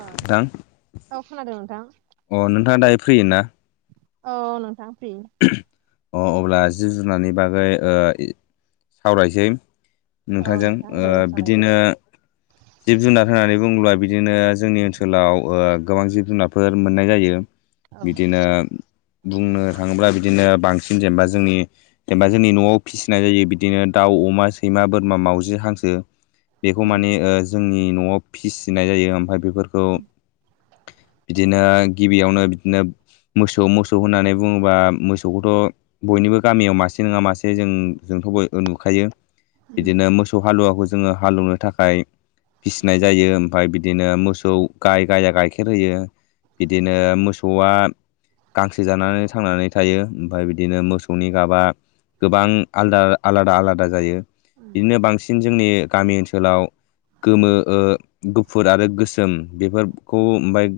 औ नोंथां औ खोनादों नोंथां। अ नोंथाङा दायो फ्रिय ना? औ नोंथां फ्रि। अ अब्ला जि जुनारनि बागै सावरायसै। औ नोंथांजों नोंथां दे सावरायदो बिदिनो जिब जुनार होननानै बुङोब्ला बिदिनो जोंनि ओनसोलाव गोबां जिब जुनारफोर मोननाय जायो। औ बिदिनो बुंनो थाङोब्ला बिदिनो बांसिन जेनेबा जोंनि जेनेबा जोंनि न'आव फिसिनाय जायो बिदिनो दाउ अमा सैमा बोरमा मावजि हांसो बेखौ उम मानिे जोंनि न'आव फिसिनाय जायो ओमफफ्राय बेफोरखौ बिदिनो गिबियावनो बिदिनो मोसौ मोसौ होनानै बुङोबा मोसौखौथ' बयनिबो गामियाव मासे नङा मासे जों जोंथ' बय नुखायो उम बिदिनो मोसौ हालुवाखौ जोङो हालेौवनो थाखाय फिसिनाय जायो ओमफ्राय बिदिनो मोसौ गाय गाया गाइखेर होयो। बिदिनो मोसौआ गांसो जानानै थांनानै थायो ओमफ्राय बिदिनो मोसौनि गाबा गोबां आलादा आलादा आलादा जायो बिदिनो बांसिन जोंनि गामि ओनसोलाव गोमो गुफुर आरो गोसोम बेफोरखौ ओमफफ्राय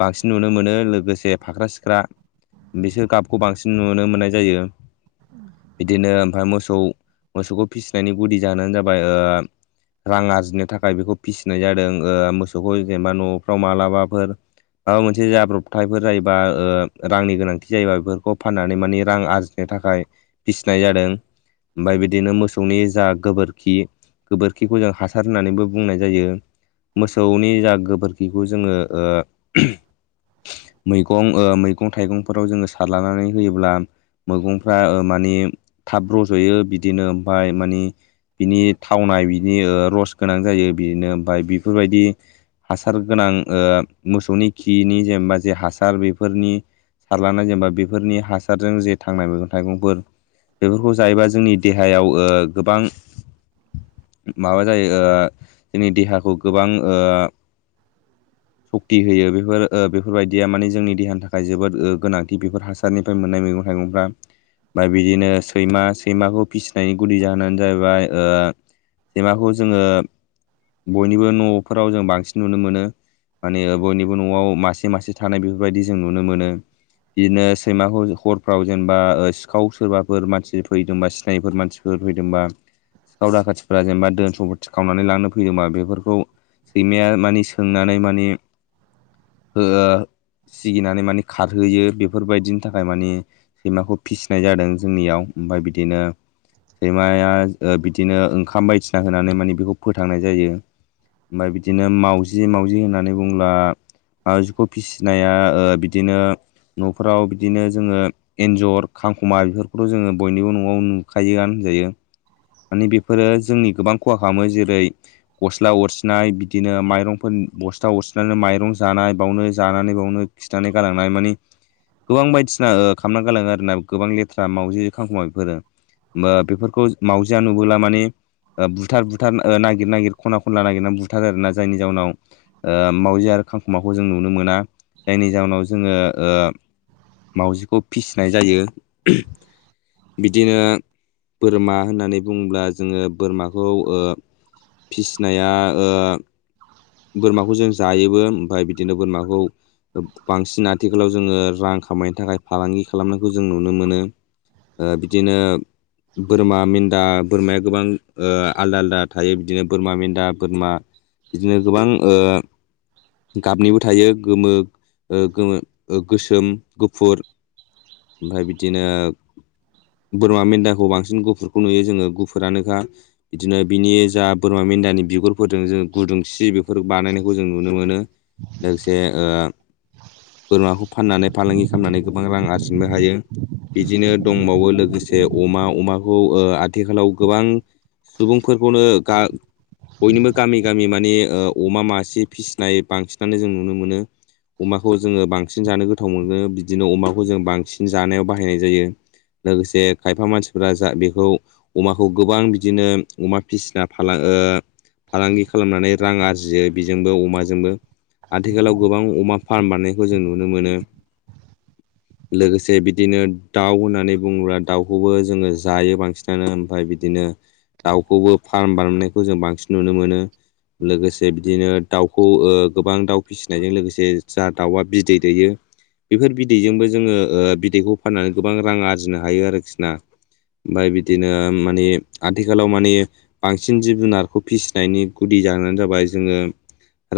बांसिन नुनो मोनो लोगोसे फाख्रा सिख्रा बिसोर गाबखौ बांसिन नुनो मोननाय जायो बिदिनो ओमफ्राय मोसौ मोसौखौ फिसिनायनि गुदि जाहोनानो जाबाय रां आरजिनो थाखाय बेखौ फिसिनाय जादों मोसौखौ जेनेबा न'फ्राव मालाबाफोर मोनसे जाब्रबथायफोर जायोबा रांनि गोनांथि फि जायोबा बेफोरखौ फाननानै माने रां आरजिनो थाखाय फिसिनाय जादों। ओमफफ्राय बिदिनो मोसौनि जा गोबोरखि गोबोरखिखौ जों हासार होननानैबो बुंनाय जायो मोसौनि जा गोबोरखिखौ जोङो मैगं मैगं थाइगंफोराव जोङो सारलानानै होयोब्ला मैगंफ्रा मानिे थाब रज'यो बिदिनो ओमफफ्राय मानि बिनि थावनाय बिनि रस गोनां जायो बिदिनो ओमफफ्राय बेफोरबायदि हासार गोनां मोसौनि खिनि जेनेबा जे हासार बेफोरनि सारलानाय जेनेबा बेफोरनि हासारजों जे थांनाय मैगं थाइगंफोर बेफोरखौ जायोबा जोंनि देहायाव गोबां माबा जायो जोंनि देहाखौ गोबां ओ सक्ति होयो बेफोर बेफोरबायदिया माने जोंनि देहानि थाखाय जोबोद गोनांथि बेफोर हासारनिफ्राय मोननाय मैगं थाइगंफ्रा ओमफ्राय बिदिनो सैमा सैमाखौ फिसिनायनि गुदि जाहोनानो जाहैबाय सैमाखौ जोङो बयनिबो न'फोराव जों बांसिन नुनो मोनो माने बयनिबो न'आव मासे मासे थानाय बेफोरबायदि जों नुनो मोनो बिदिनो सैमाखौ हरफ्राव जेनेबा सिखाव सोरबाफोर मानसि फैदोंबा सिनायफोर मानसि सोर फैदोंबा सिखाव दाखाथिफोरा जेनेबा दोन सम्फथि खावनानै लांनो फैदोंबा बेफोरखौ सैमाया मानि सोंनानै मान सिगिनानै मान खारहोयो बेफोरबायदिनि थाखाय मानिे सैमाखौ फिसिनाय जादों जोंनियाव ओमफफ्राय बिदिनो सैमाया बिदिनो ओंखाम बायदिसिना होनानै मानिे बेखौ फोथांनाय जायो। ओमफ्राय बिदिनो मावजि मावजि होननानै बुंङब्ला मावाउजिखौ फिसिनाया ओ बिदिनो न'फोराव बिदिनो जोङो एन्जर खांख'मा बेफोरखौथ' जोङो बयनिबो न'आव नुखायोगोन होनजायो। माने बेफोरो जोंनि गोबां खहा खालामो जेरै गस्ला अरसिनाय बिदिनो माइरंफोर बस्ला अरसिनानै माइरं जानाय बावनो जानानै बावनो थिनानै गालांनाय माने गोबां बायदिसिना खालामना गालाङो आरो ना गोबां लेथ्रा मावजि खांखुमा बेफोरो बा बेफोरखौ मावजिया नुबोला माने बुथार बुथार नागिर नागिर खना खनला नागिरनानै बुथार आर ना जायनि जाउनाव मावजि आरो खांखुमाखौ जों नुनो मोना जायनि जाहोनाव जोङो मावजिखौ फिसिनाय जायो बिदिनो बोरमा होननानै बुङोब्ला जोङो बोरमाखौ फिसिनाया ओ बोरमाखौ जों जायोबो ओमफ्राय बिदिनो बोरमाखौ बांसिन आथिखालाव जोङो रां खामायनो थाखाय फालांगि खालामनायखौ जों नुनो मोनो ओ बिदिनो बोरमा मेन्दा बोरमाया गोबां ओ आलदा आलदा थायो बिदिनो बोरमा मेन्दा बोरमा [inaudible] बिदिनो गोबां ओ गाबनिबो थायो गोमो ओ गोमो गोसोम गुफुर ओमफ्राय बिदिनो बोरमा मेन्दाखौ बांसिन गुफुरखौ नुयो जोङो गुफुरानोखा बिदिनो बिनि जा बोरमा मेन्दानि बिगुरफोरदों जों गुदुं सि बेफोर बानायनायखौ जों नुनो मोनो लोगोसे ओ बोरमाखौ फाननानै फालांगि खालामनानै गोबां रां आरजिनो हायो बिदिनो दंबावो लोगोसे अमा अमाखौ ओ आथिखालाव गोबां सुबुंफोरखौनो गा बयनिबो गामि गामि मान मानि ओ अमा मासे फिसिनाय बांसिनानो जों नुनो मोनो अमाखौ जोङो बांसिन जानो गोथाव मोनो बिदिनो अमाखौ जों बांसिन जानायाव बाहायनाय जायो। लोगोसे खायफा मानसिफोरा जा बेखौ अमाखौ गोबां बिदिनो अमा फिसिना फालां फालांगि खालामनानै रां आरजियो बेजोंबो अमाजोंबो आथिखालाव गोबां अमा फार्म बारनायखौ जों नुनो मोनो लोगोसे बिदिनो दाउ होननानै बुङोब्ला दाउखौबो जोङो जायो बांसिनानो ओमफ्राय बिदिनो दाउखौबो फार्म बानायनायखौ जों बांसिन नुनो मोनो लोगोसे बिदिनो दाउखौ ओ गोबां दाउ फिसिनायजों लोगोसे जा दाउआ बिदै दैयो बेफोर बिदैजोंबो जोङो ओ बिदैखौ फाननानै गोबां रां आरजिनो हायो आरोखि ना ओमफ्राय बिदिनो माने आथिखालाव माने बांसिन जिब जुनारखौ फिसिनायनि जानो जाबाय जोङो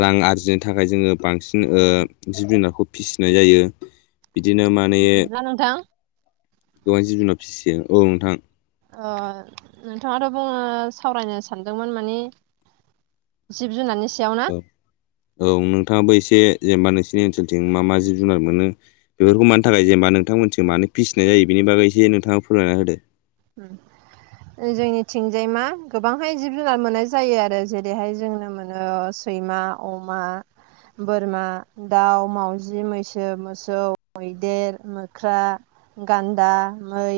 रां आरजिनो थाखाय जोङो बांसिन ओ औ जिब जुनारखौ फिसिनाय जायो बिदिनो माने बिदिब्ला नोंथां गोबां जिब जुनार फिसियो औ नोंथां अ नोंथाङाथ' बुङो सावरायनो सानदोंमोन माने जिब जुनारनि सायावनो औ औ नोंथाङाबो एसे जेनेबा नोंसिनि ओनसोलथिं मा मा जिब जुनार मोनो बेफोरखौ मानि थाखाय जेनेबा नोंथांमोनसिखौ मानो फिसिनाय जायो बेनि बागै एसे नोंथाङा फोरमायना होदो [inaudible] जोंनि थिंजायमा गोबांहाय जिब जुनार मोननाय जायो आरो जेरैहाय जोंनो मोनो ओ सैमा अमा बोरमा दाउ मावजि मैसो मोसौ मैदेर मोख्रा गान्दा मै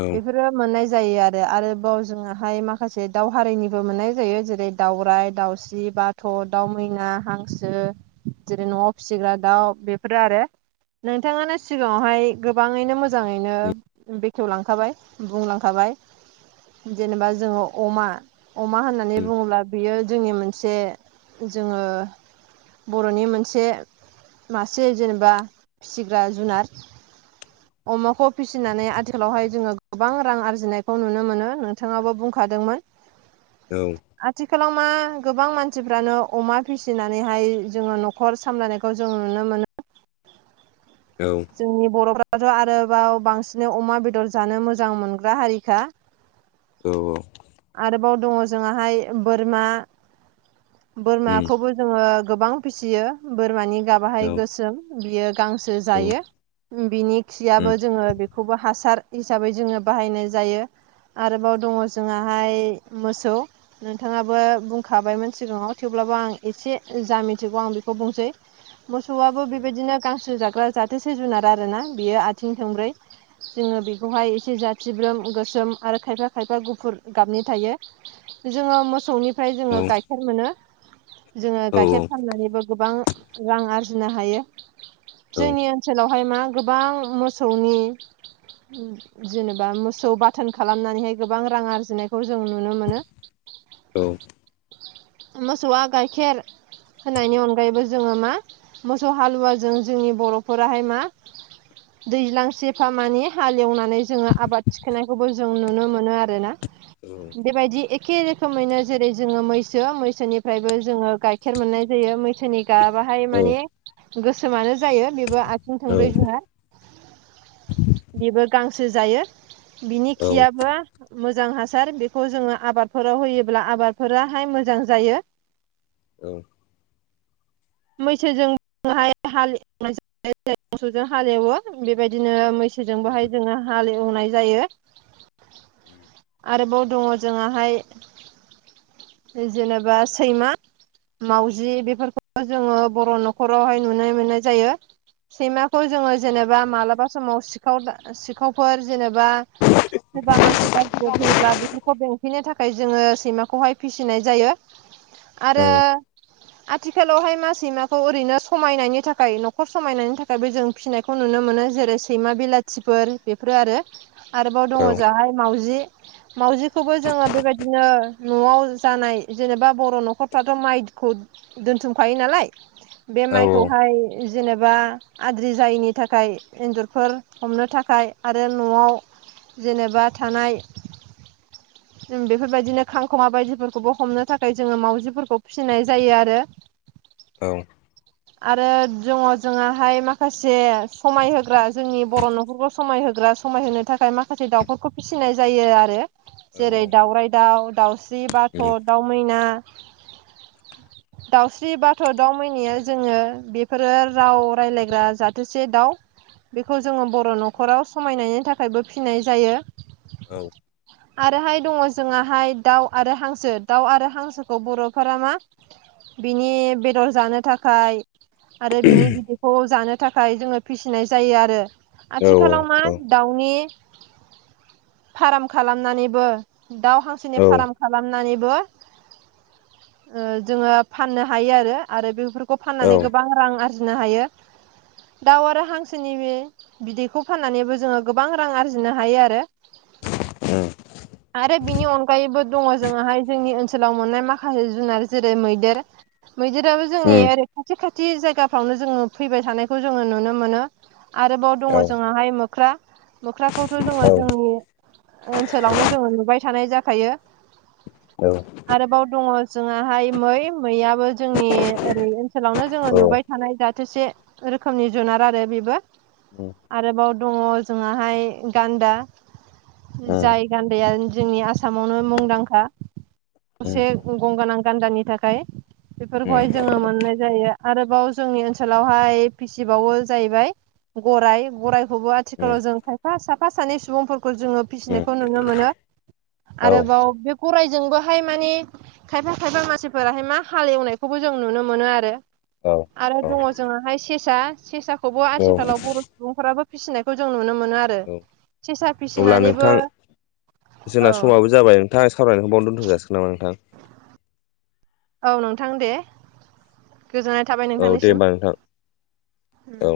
औ फोरो मोननाय जायो आरो आरोबाव जोंनाहाय माखासे दाावहारिनिबो मोननाय जायो जेरै दाावराइ दाउस्रि सि बाथ' दाउ मैना हांसो जेरै न'आव फिसिग्रा दाउ बेफोरो आरो नोंथाङानो सिगाङावहाय गोबाङैनो मोजाङैनो बेखेवलांखाबाय बुंलांखाबाय जेनेबा जोङो अमा अमा होननानै उम बुङोब्ला बियो जोंनि मोनसे। जोङो बरनि मोनसे मासे जेनेबा फिसिग्रा जुनार। अमाखौ फिसिनानै आथिखालावहाय जोङो। गोबां रां आरजिनायखौ नुनो मोनो नोंथाङाबो बुंखादोंमोन। औ आथिखालाव मा गोबां मानसिफ्रानो अमा फिसिनानैहाय जोङो नख खर सामलायनायखौ जों नुनो मोनो। औ जोंनि बरफ्राथ आरोबाव बांसिन अमा बेदर जानो मोजां मोनग्रा हारिखा। औ औ आरोबाव दङ जोंआहाय बोरमा उम बोरमाखौबो। जोङो गोबां फिसियो बोरमानि औ गाबाहाय गोसोम बियो गांसो औ जायो। बिनि उम औ खियाबो जोङो बेखौबो हासार हिसाबै जोङो बाहायनाय जायो। आरोबाव दङ जोंहाहाय मोसौ। नोंथाङाबो बुंखाबायमोन सिगाङाव थेवब्लाबो आं एसे मोसौआबो बेबायदिनो गांसो जाग्रा जाथोसे जुनार आर ना बियो आथिं थंब्रै। जोङो बेखौहाय एसे जाथिब्रोम गोसोम आरो खायफा खायफा गुफुर गाबनि थायो जोङो मोसौनिफ्राय जोङो गाइखेर मोनो। जोङो गाइखेर फाननानैबो गोबां रां आरजिनो हायो जोंनिओ नसेलावहाय मा गोबां मोसौनि। जेनेबा मोसौ बाथोन खालामनानैहाय गोबां रां आर फिनायखौ जों नुनो मोनो। औ मोसौवा गयखेर होनायनि अनगायैबो जोङो मा मोसौ हालुवाजों जोंनि बरफोराहाय मा? दैज्लां सेफा मानि हालेवनानै जोङो आबाद थिखोनायखौबो जों नुनो मोनो आर ना। बेबायदि एखे रोखोमैनो जेरै जोङो मैसो मैसोनिफ्रायबो जोङो गाय खेर मोननाय जायो मैसोनि गाबाहाय माने गोसोमानो जायो बेबो आथिं थांब्रै जुनार। बेबो गांसो जायो बिनि खियाबबो मोज मोजां हासार बेखौ जोङो आबादफोराव होयोब्ला आबादफोराहाय मोजां जायो। मैसोजोंहाय हालवनाय ज मोसौजों हालेवो बेबायदिनो मैस जोंबोहाय जोङो हालेवनाय जायो। [inaudible] आरोबाव दङ जोंहाहाय। जेनेबा सैमा मावजि बेफोरखौ। जोङो बर नखरावहाय नुनाय मोननाय जायो। सैमाखौ जोङो जेनेबा मालाबा समाव सिखाव दा सिखावफोर जेनेबा सोरबा मानसि गाज्रिबो फैयोब्ला बेफोरखौ बेंफैनो थाखाय जोङो सैमाखौहाय फिसिनाय जायो। आरो आथिखालावहाय मासिमाखौ ओरैनो समायनायनि थाखाय नखर समायनायनि थाखायबो जों फिसिनायखौ। खौ नुनो मोनो जेरै सैमा बिलाथिफोर बेफोरो आरो आरोबाव दङ जाहाय मावाउजि। मावाउजिखौबो जोङो बेबायदिनो नआव जानाय जेनेबा बर नखरफ्राथ माइ। खौ दोनथुमखायो नालाय बे औ माइखौहाय जेनेबा। आद्रि जायैनि थाखाय एन्जरफोर हमनो थाखाय आरो नआव। जेनेबा थानाय [inaudible] बेफोरबायदिनो खांखमा बायदिफोरखौबो हमनो थाखाय जोङो मावजिफोरखौ फिसिनाय जायो आरो। औ। आरो दङ जोंआहाय माखासे समायहोग्रा जोंनि बर' न'खरखौ समायहोग्रा समायहोनो थाखाय माखासे दाउफोरखौ फिसिनाय जायो आरो। औ जेरै औ दाउरराय दाउ दाउस्रि उम बाथ' दाउ मैना। दाउस्रि बाथ' दाउ मनिया जोङो बेफोरो राव राय्लायग्रा जाथोसे दाउ। बेखौ जोङो बर' औ न'खराव समायनायनि थाखायबो फिनाय जायो। औ। आरोहाय दङ जोंहाय दाउ आरो हांसो दाउ आरो हांसोखौ बर'फोरा मा? बिनि बेदर जानो थाखाय आरो बिनि बिदि खौ जानो थाखाय़ फिसिनाय जायो आरो, आथीखालाउ मा? औ दाउनि फार्म खालामनानैबो दाउ हांसोनि औ फार्म खालामनानैबो ओ जोङो फाननो हायो आरो, आरो बेफोरखौ खौ औ फाननानै उम गोबां रां आरजिनो हायो। दाउ आरो हांसोनि बे बिदैखौ फाननानैबो जोङो गोबां रां आरजिनो हायो आरो। [inaudible] आरो बिनि अनगायैबो दङ जोंाहाय जोंनि ओनसोलाव मोननाय माखासे जुना जेरै मैदेर मैदेराबो जोंनि उम ओरै खाथि खाथि जायगाफ्रावनो जोङो फैबाय थानायखौ जोङो नुनो मोनो। आरोबाव औ दङ जोंाहाय मोख्रा मोख्राखौथ' जोङो औ जोंनि ओनसोलावनो जोङो नुबाय थानाय जाखायो। [unintelligible] आरोबाव दङ जोङहा गाहाय मै मैयाबो जोंनि ओरै ओनसोलावनो उम जोङो नुबाय थानाय जाथोसे रोखोमनि जुनार आरो बेबो। उम आरोबाव दङ जोंहाहाय गान्दा। जाय गान्दाया जोंनि आसामावनो मुंदांखा। उम गसे गंगोनां गान्दानि थाखाय। बेफोरखौहाय जोङो मोननाय जायो आरोबाव जोंनि ओनसोलावहाय फिसिबावो जाहैबाय गराइ गराइखौबो उम आथिखालाव जों खायफा साफा सानै सुबुंफोरखौ जोङो फिसिनायखौ नुनो मोनो। [inaudible] आरोबाव बे गरायजोंबोहाय माने खायफा थाइबा मानसिफोराहाय मा हाल एवनायखौबो जों नुनो मोनो आरो। औ आरो औ दङ जोंाहाय सेसा सेसाखौबो औ आथिखालाव बर' सुबुंफोराबो फिसिनायखौ जों नुनो मोनो आरो। औ। सेसा अब्ला फिसिनानैबो नोंथां औ जोंना समाबो जाबाय नोंथां सावरायनायखौ बावनो दोनथ'जासिगोन नामा नोंथां। औ नोंथां दे गोजोननाय थाबाय औ दे नोंथांनिसिम। होमबा नोंथां औ